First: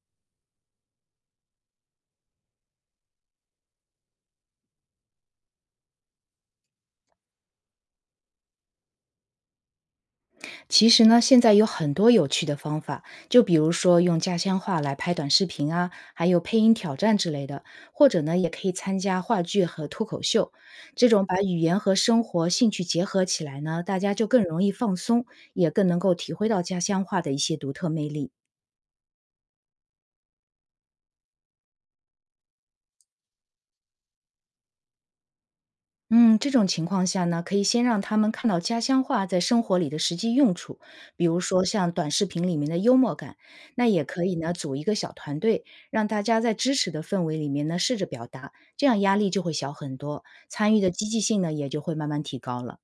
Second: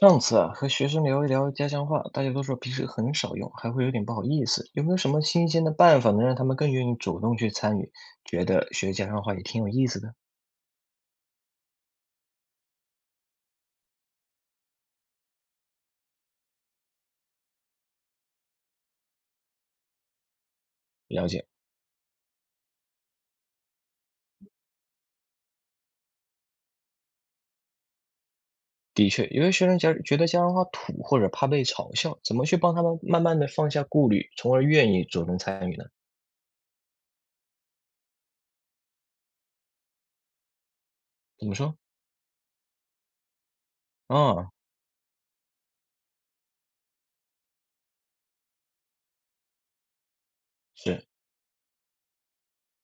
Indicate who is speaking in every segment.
Speaker 1: 上次啊，和学生聊一聊家乡话，大家都说平时很少用，还会有点不好意思。有没有什么新鲜的办法能让他们更愿意主动去参与？觉得学家乡话也挺有意思的。
Speaker 2: 其实呢，现在有很多有趣的方法，就比如说用家乡话来拍短视频啊，还有配音挑战之类的，或者呢，也可以参加话剧和脱口秀。这种
Speaker 1: 了
Speaker 2: 把
Speaker 1: 解，
Speaker 2: 语言和生活兴趣结合起来呢，大家就更容易放松，也更能够体会到家乡话的一些独特魅力。
Speaker 1: 的确，有些学生觉得家乡话土或者怕被嘲笑，怎么去帮他们慢慢的放下顾虑，从而愿意主动参与呢？
Speaker 2: 嗯，这种情况下呢，可以先让他们看到家乡话在生活里的实际用处，比如
Speaker 1: 怎么
Speaker 2: 说
Speaker 1: 说？
Speaker 2: 像短视频里面的幽默感。那也可以
Speaker 1: 啊，
Speaker 2: 呢，组一个小团队，让大家在支持的氛围里面呢试着表达，这样压力就会小很多，参与的
Speaker 1: 是。
Speaker 2: 积极性呢也就会慢慢提高了。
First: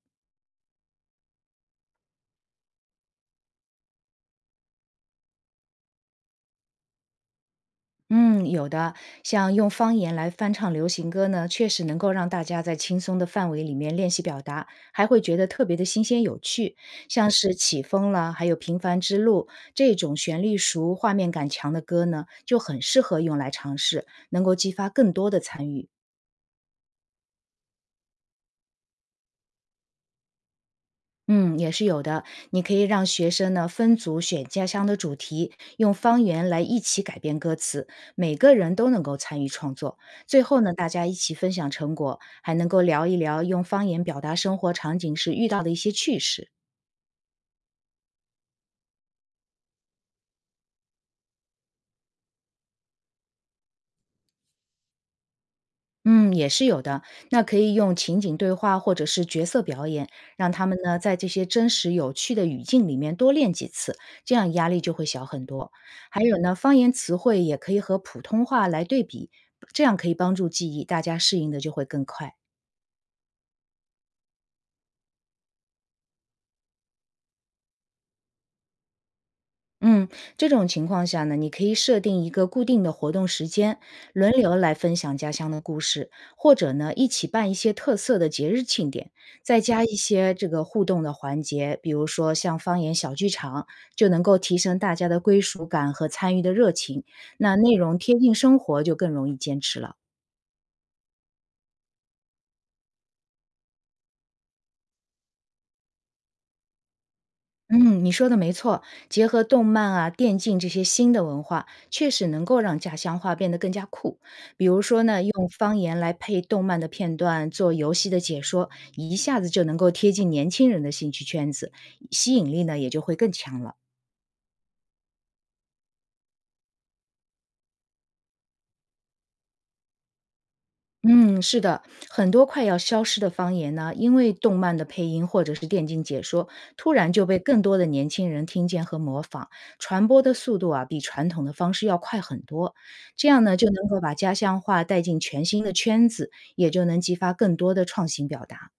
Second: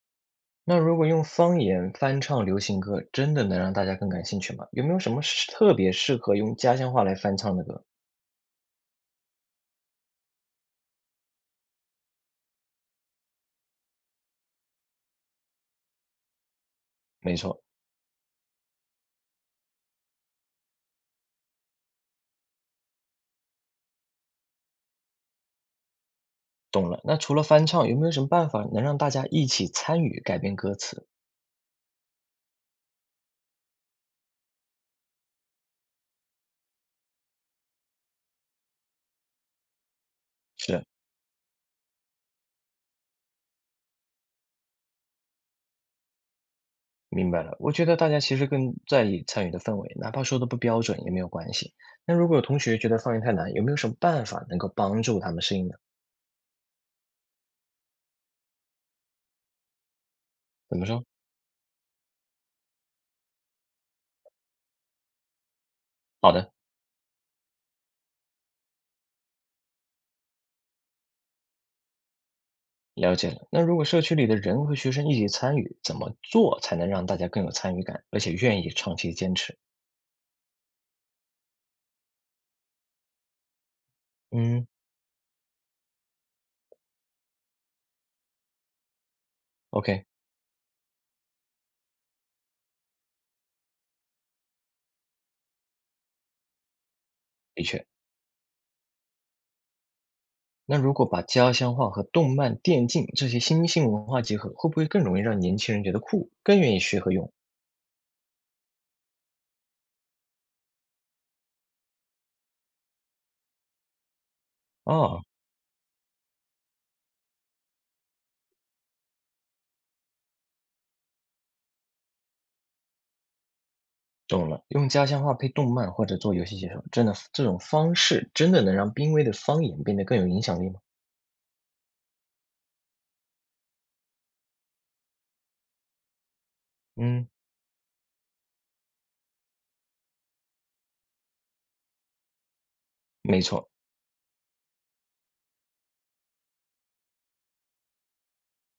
Speaker 1: 那如果用方言翻唱流行歌，真的能让大家更感兴趣吗？有没有什么是特别适合用家乡话来翻唱的歌？
Speaker 2: 嗯，有的，像用方言来翻唱流行歌呢，确实能够让大家在轻松的范围里面练习表达，还会觉得特别的新鲜有趣。像
Speaker 1: 没
Speaker 2: 是
Speaker 1: 错。
Speaker 2: 《起风了》还有《平凡之路》这种旋律熟、画面感强的歌呢，就很适合用来尝试，能够激发更多的参与。
Speaker 1: 懂了，那除了翻唱，有没有什么办法能让大家一起参与改编歌词？
Speaker 2: 嗯，也是有的。你可以让学生呢分组选家乡的主题，用方言来一起改编歌词，每个人都能够参与创作。最后呢，
Speaker 1: 是，
Speaker 2: 大家一起分享成果，还能够聊一聊用方言表达生活场景时遇到的一些趣事。
Speaker 1: 明白了，我觉得大家其实更在意参与的氛围，哪怕说的不标准也没有关系。那如果有同学觉得方言太难，有没有什么办法能够帮助他们适应呢？
Speaker 2: 嗯，也是有的。那可以用情景对话或者是角色表演，让他们
Speaker 1: 怎么
Speaker 2: 呢
Speaker 1: 说？
Speaker 2: 在这些真实有趣的语境里面多练几次，这样压力就会小很多。还
Speaker 1: 好
Speaker 2: 有
Speaker 1: 的，
Speaker 2: 呢，方言词汇也可以和普通话来对比，这样可以帮助记忆，大家适应的就会更快。
Speaker 1: 了解了。那如果社区里的人和学生一起参与，怎么做才能让大家更有参与感，而且愿意长期坚持？
Speaker 2: 嗯，这种情况下呢，你可以设定一个固定的活动时间，轮流
Speaker 1: 嗯
Speaker 2: 来分享家乡的故事，或者呢，一起办一些特色的节日庆典，再加一
Speaker 1: ，OK，
Speaker 2: 些这个互动的环节，比如说像方言小剧场，就能够提升大家的归属感和参与的热情。那
Speaker 1: 的
Speaker 2: 内
Speaker 1: 确。
Speaker 2: 容贴近生活，就更容易坚持了。
Speaker 1: 那如果把家乡话和动漫、电竞这些新兴文化结合，会不会更容易让年轻人觉得酷，更愿意学和用？
Speaker 2: 嗯，你说的没错，结合动漫啊、电竞这些新的文化，确实能够让家乡话变得更加酷。比如说呢，
Speaker 1: 哦，
Speaker 2: 用方言来配动漫的片段做游戏的解说，一下子就能够贴近年轻人的兴趣圈子，吸引力呢也就会更强了。
Speaker 1: 懂了，用家乡话配动漫或者做游戏解说，这种方式真的能让濒危的方言变得更有影响力吗？
Speaker 2: 嗯，是的，很多快要消失的方言呢，因为动漫的配音或者是电竞解说，突然就
Speaker 1: 嗯，
Speaker 2: 被更多的年轻人听见和模仿，传播的速度啊，比传统的方式要快很多。这
Speaker 1: 没
Speaker 2: 样呢，就
Speaker 1: 错，
Speaker 2: 能够把家乡话带进全新的圈子，也就能激发更多的创新表达。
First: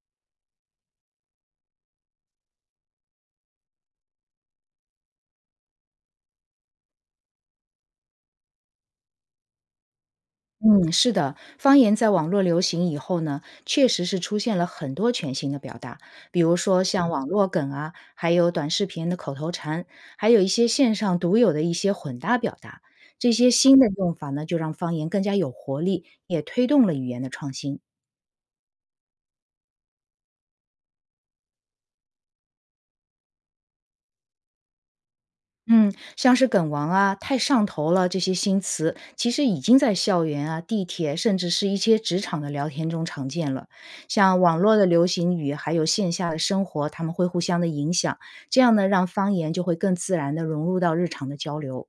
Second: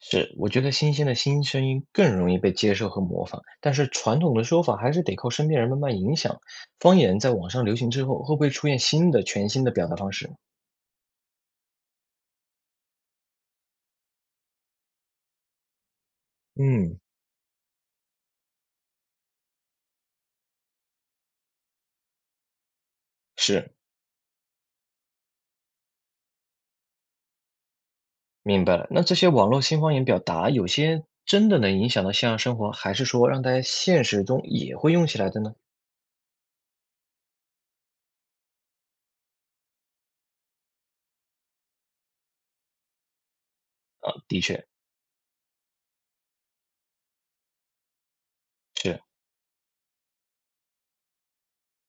Speaker 1: 是，我觉得新的声音更容易被接受和模仿，但是传统的说法还是得靠身边人慢慢影响。方言在网上流行之后，会不会出现全新的表达方式？
Speaker 2: 嗯，是的，方言在网络流行以后呢，确实是出现了很多全新的表达，比如说
Speaker 1: 嗯，
Speaker 2: 像网络梗啊，还有短视频的口头禅，还有一些线上独有的一些混搭表达。这些
Speaker 1: 是。
Speaker 2: 新的用法呢，就让方言更加有活力，也推动了语言的创新。
Speaker 1: 明白了，那这些网络新方言表达，有些真的能影响到现实生活，还是说让大家现实中也会用起来的呢？
Speaker 2: 嗯，像是“梗王”啊、“太上头了”这些新词，其实已经在校园啊、地铁，甚至是一些职场的聊天中常见了。
Speaker 1: 啊，
Speaker 2: 像
Speaker 1: 的
Speaker 2: 网
Speaker 1: 确
Speaker 2: 络的流行语，还有线下的生活，他们会互相的影响，这样呢，
Speaker 1: 是。
Speaker 2: 让方言就会更自然的融入到日常的交流。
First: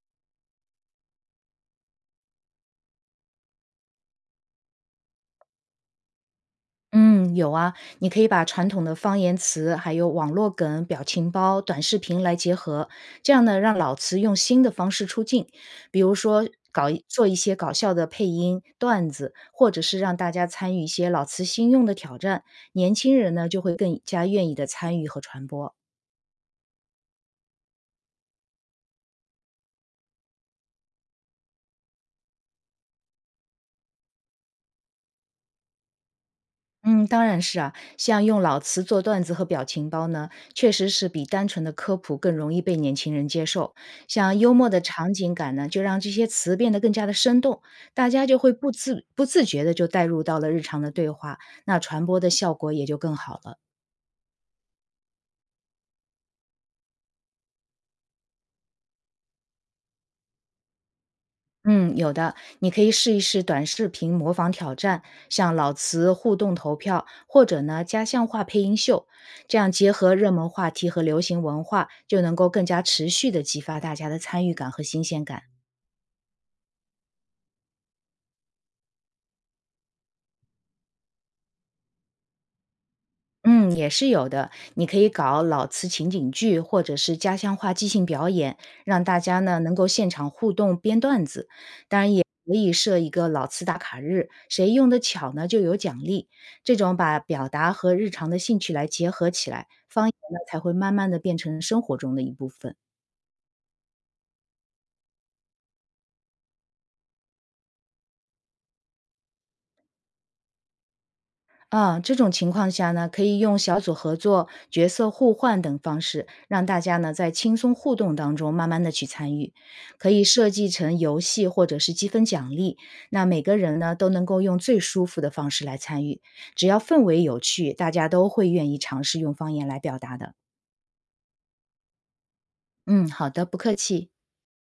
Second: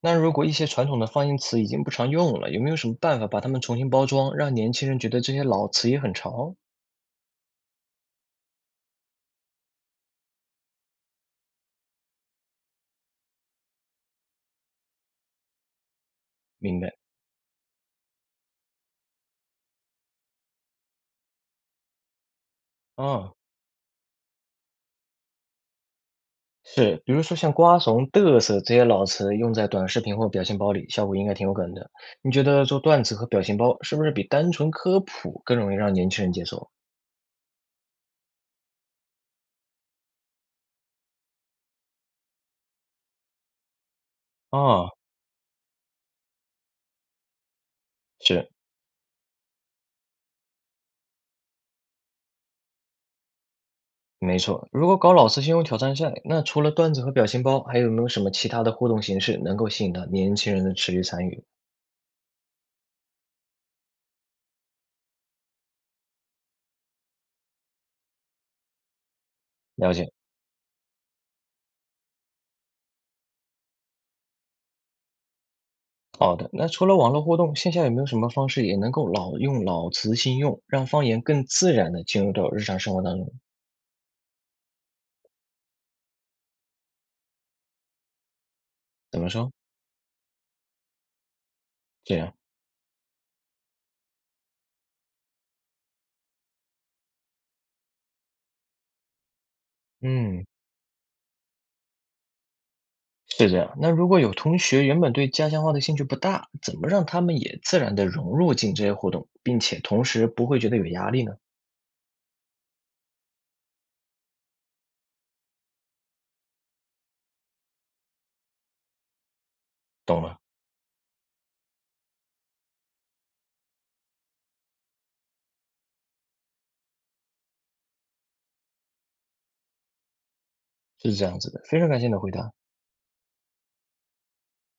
Speaker 1: 那如果一些传统的方言词已经不常用了，有没有什么办法把它们重新包装，让年轻人觉得这些老词也很潮？
Speaker 2: 嗯，有啊，你可以把传统的方言词，还有网络梗、表情包、短视频来结合，这样呢，让老词用新的方式出镜，比如说
Speaker 1: 明
Speaker 2: 搞
Speaker 1: 白。
Speaker 2: 一做一些搞笑的配音段子，或者是让大家参与一些老词新用的挑战，年轻人
Speaker 1: 啊，
Speaker 2: 呢就会更加愿意的参与和传播。
Speaker 1: 是，比如说像瓜怂、嘚瑟这些老词，用在短视频或表情包里，效果应该挺有梗的。你觉得做段子和表情包是不是比单纯科普更容易让年轻人接受？
Speaker 2: 嗯，当然是啊，像用老词做段子和表情包呢，确实是比单纯的科普更容易被年轻人接受。像幽默的
Speaker 1: 啊，
Speaker 2: 场景感呢，就让这些词变得更加的生动，大家就
Speaker 1: 是。
Speaker 2: 会不自觉的就带入到了日常的对话，那传播的效果也就更好了。
Speaker 1: 没错，如果搞老词新用挑战赛，那除了段子和表情包，还有没有什么其他的互动形式能够吸引到年轻人的持续参与？
Speaker 2: 嗯，有的，你可以试一试短视频模仿挑战，像老词互动投票，或者呢家乡话配音秀，这样结
Speaker 1: 了解，
Speaker 2: 合热门话题和流行文化，就能够更加持续的激发大家的参与感和新鲜感。
Speaker 1: 好的。那除了网络互动，线下有没有什么方式也能够老词新用，让方言更自然的进入到日常生活当中？
Speaker 2: 嗯，也是有的。你可以搞老词情景剧，或者是家乡话即兴表演，让大
Speaker 1: 怎么
Speaker 2: 家
Speaker 1: 说？
Speaker 2: 呢能够现场互动编段子。当然
Speaker 1: 这
Speaker 2: 也
Speaker 1: 样，
Speaker 2: 可以设一个老词打卡日，谁用的巧呢就有奖励。这种把表达和日常的兴趣来结合起来，方言呢
Speaker 1: 嗯，
Speaker 2: 才会慢慢的变成生活中的一部分。
Speaker 1: 是这样。那如果有同学原本对家乡话的兴趣不大，怎么让他们也自然的融入进这些活动，并且同时不会觉得有压力呢？
Speaker 2: 啊，这种情况下呢，可以用小组合作、角色互换等方式，让大家呢在轻松互动当中慢慢的去参与。可以
Speaker 1: 懂了，
Speaker 2: 设计成游戏或者是积分奖励，那每个人呢都能够用最舒服的方式来参与。只要氛围有趣，大家都会愿意尝试用方言来表达的。
Speaker 1: 是这样子的。非常感谢你的回答。
Speaker 2: 嗯，好的，不客气。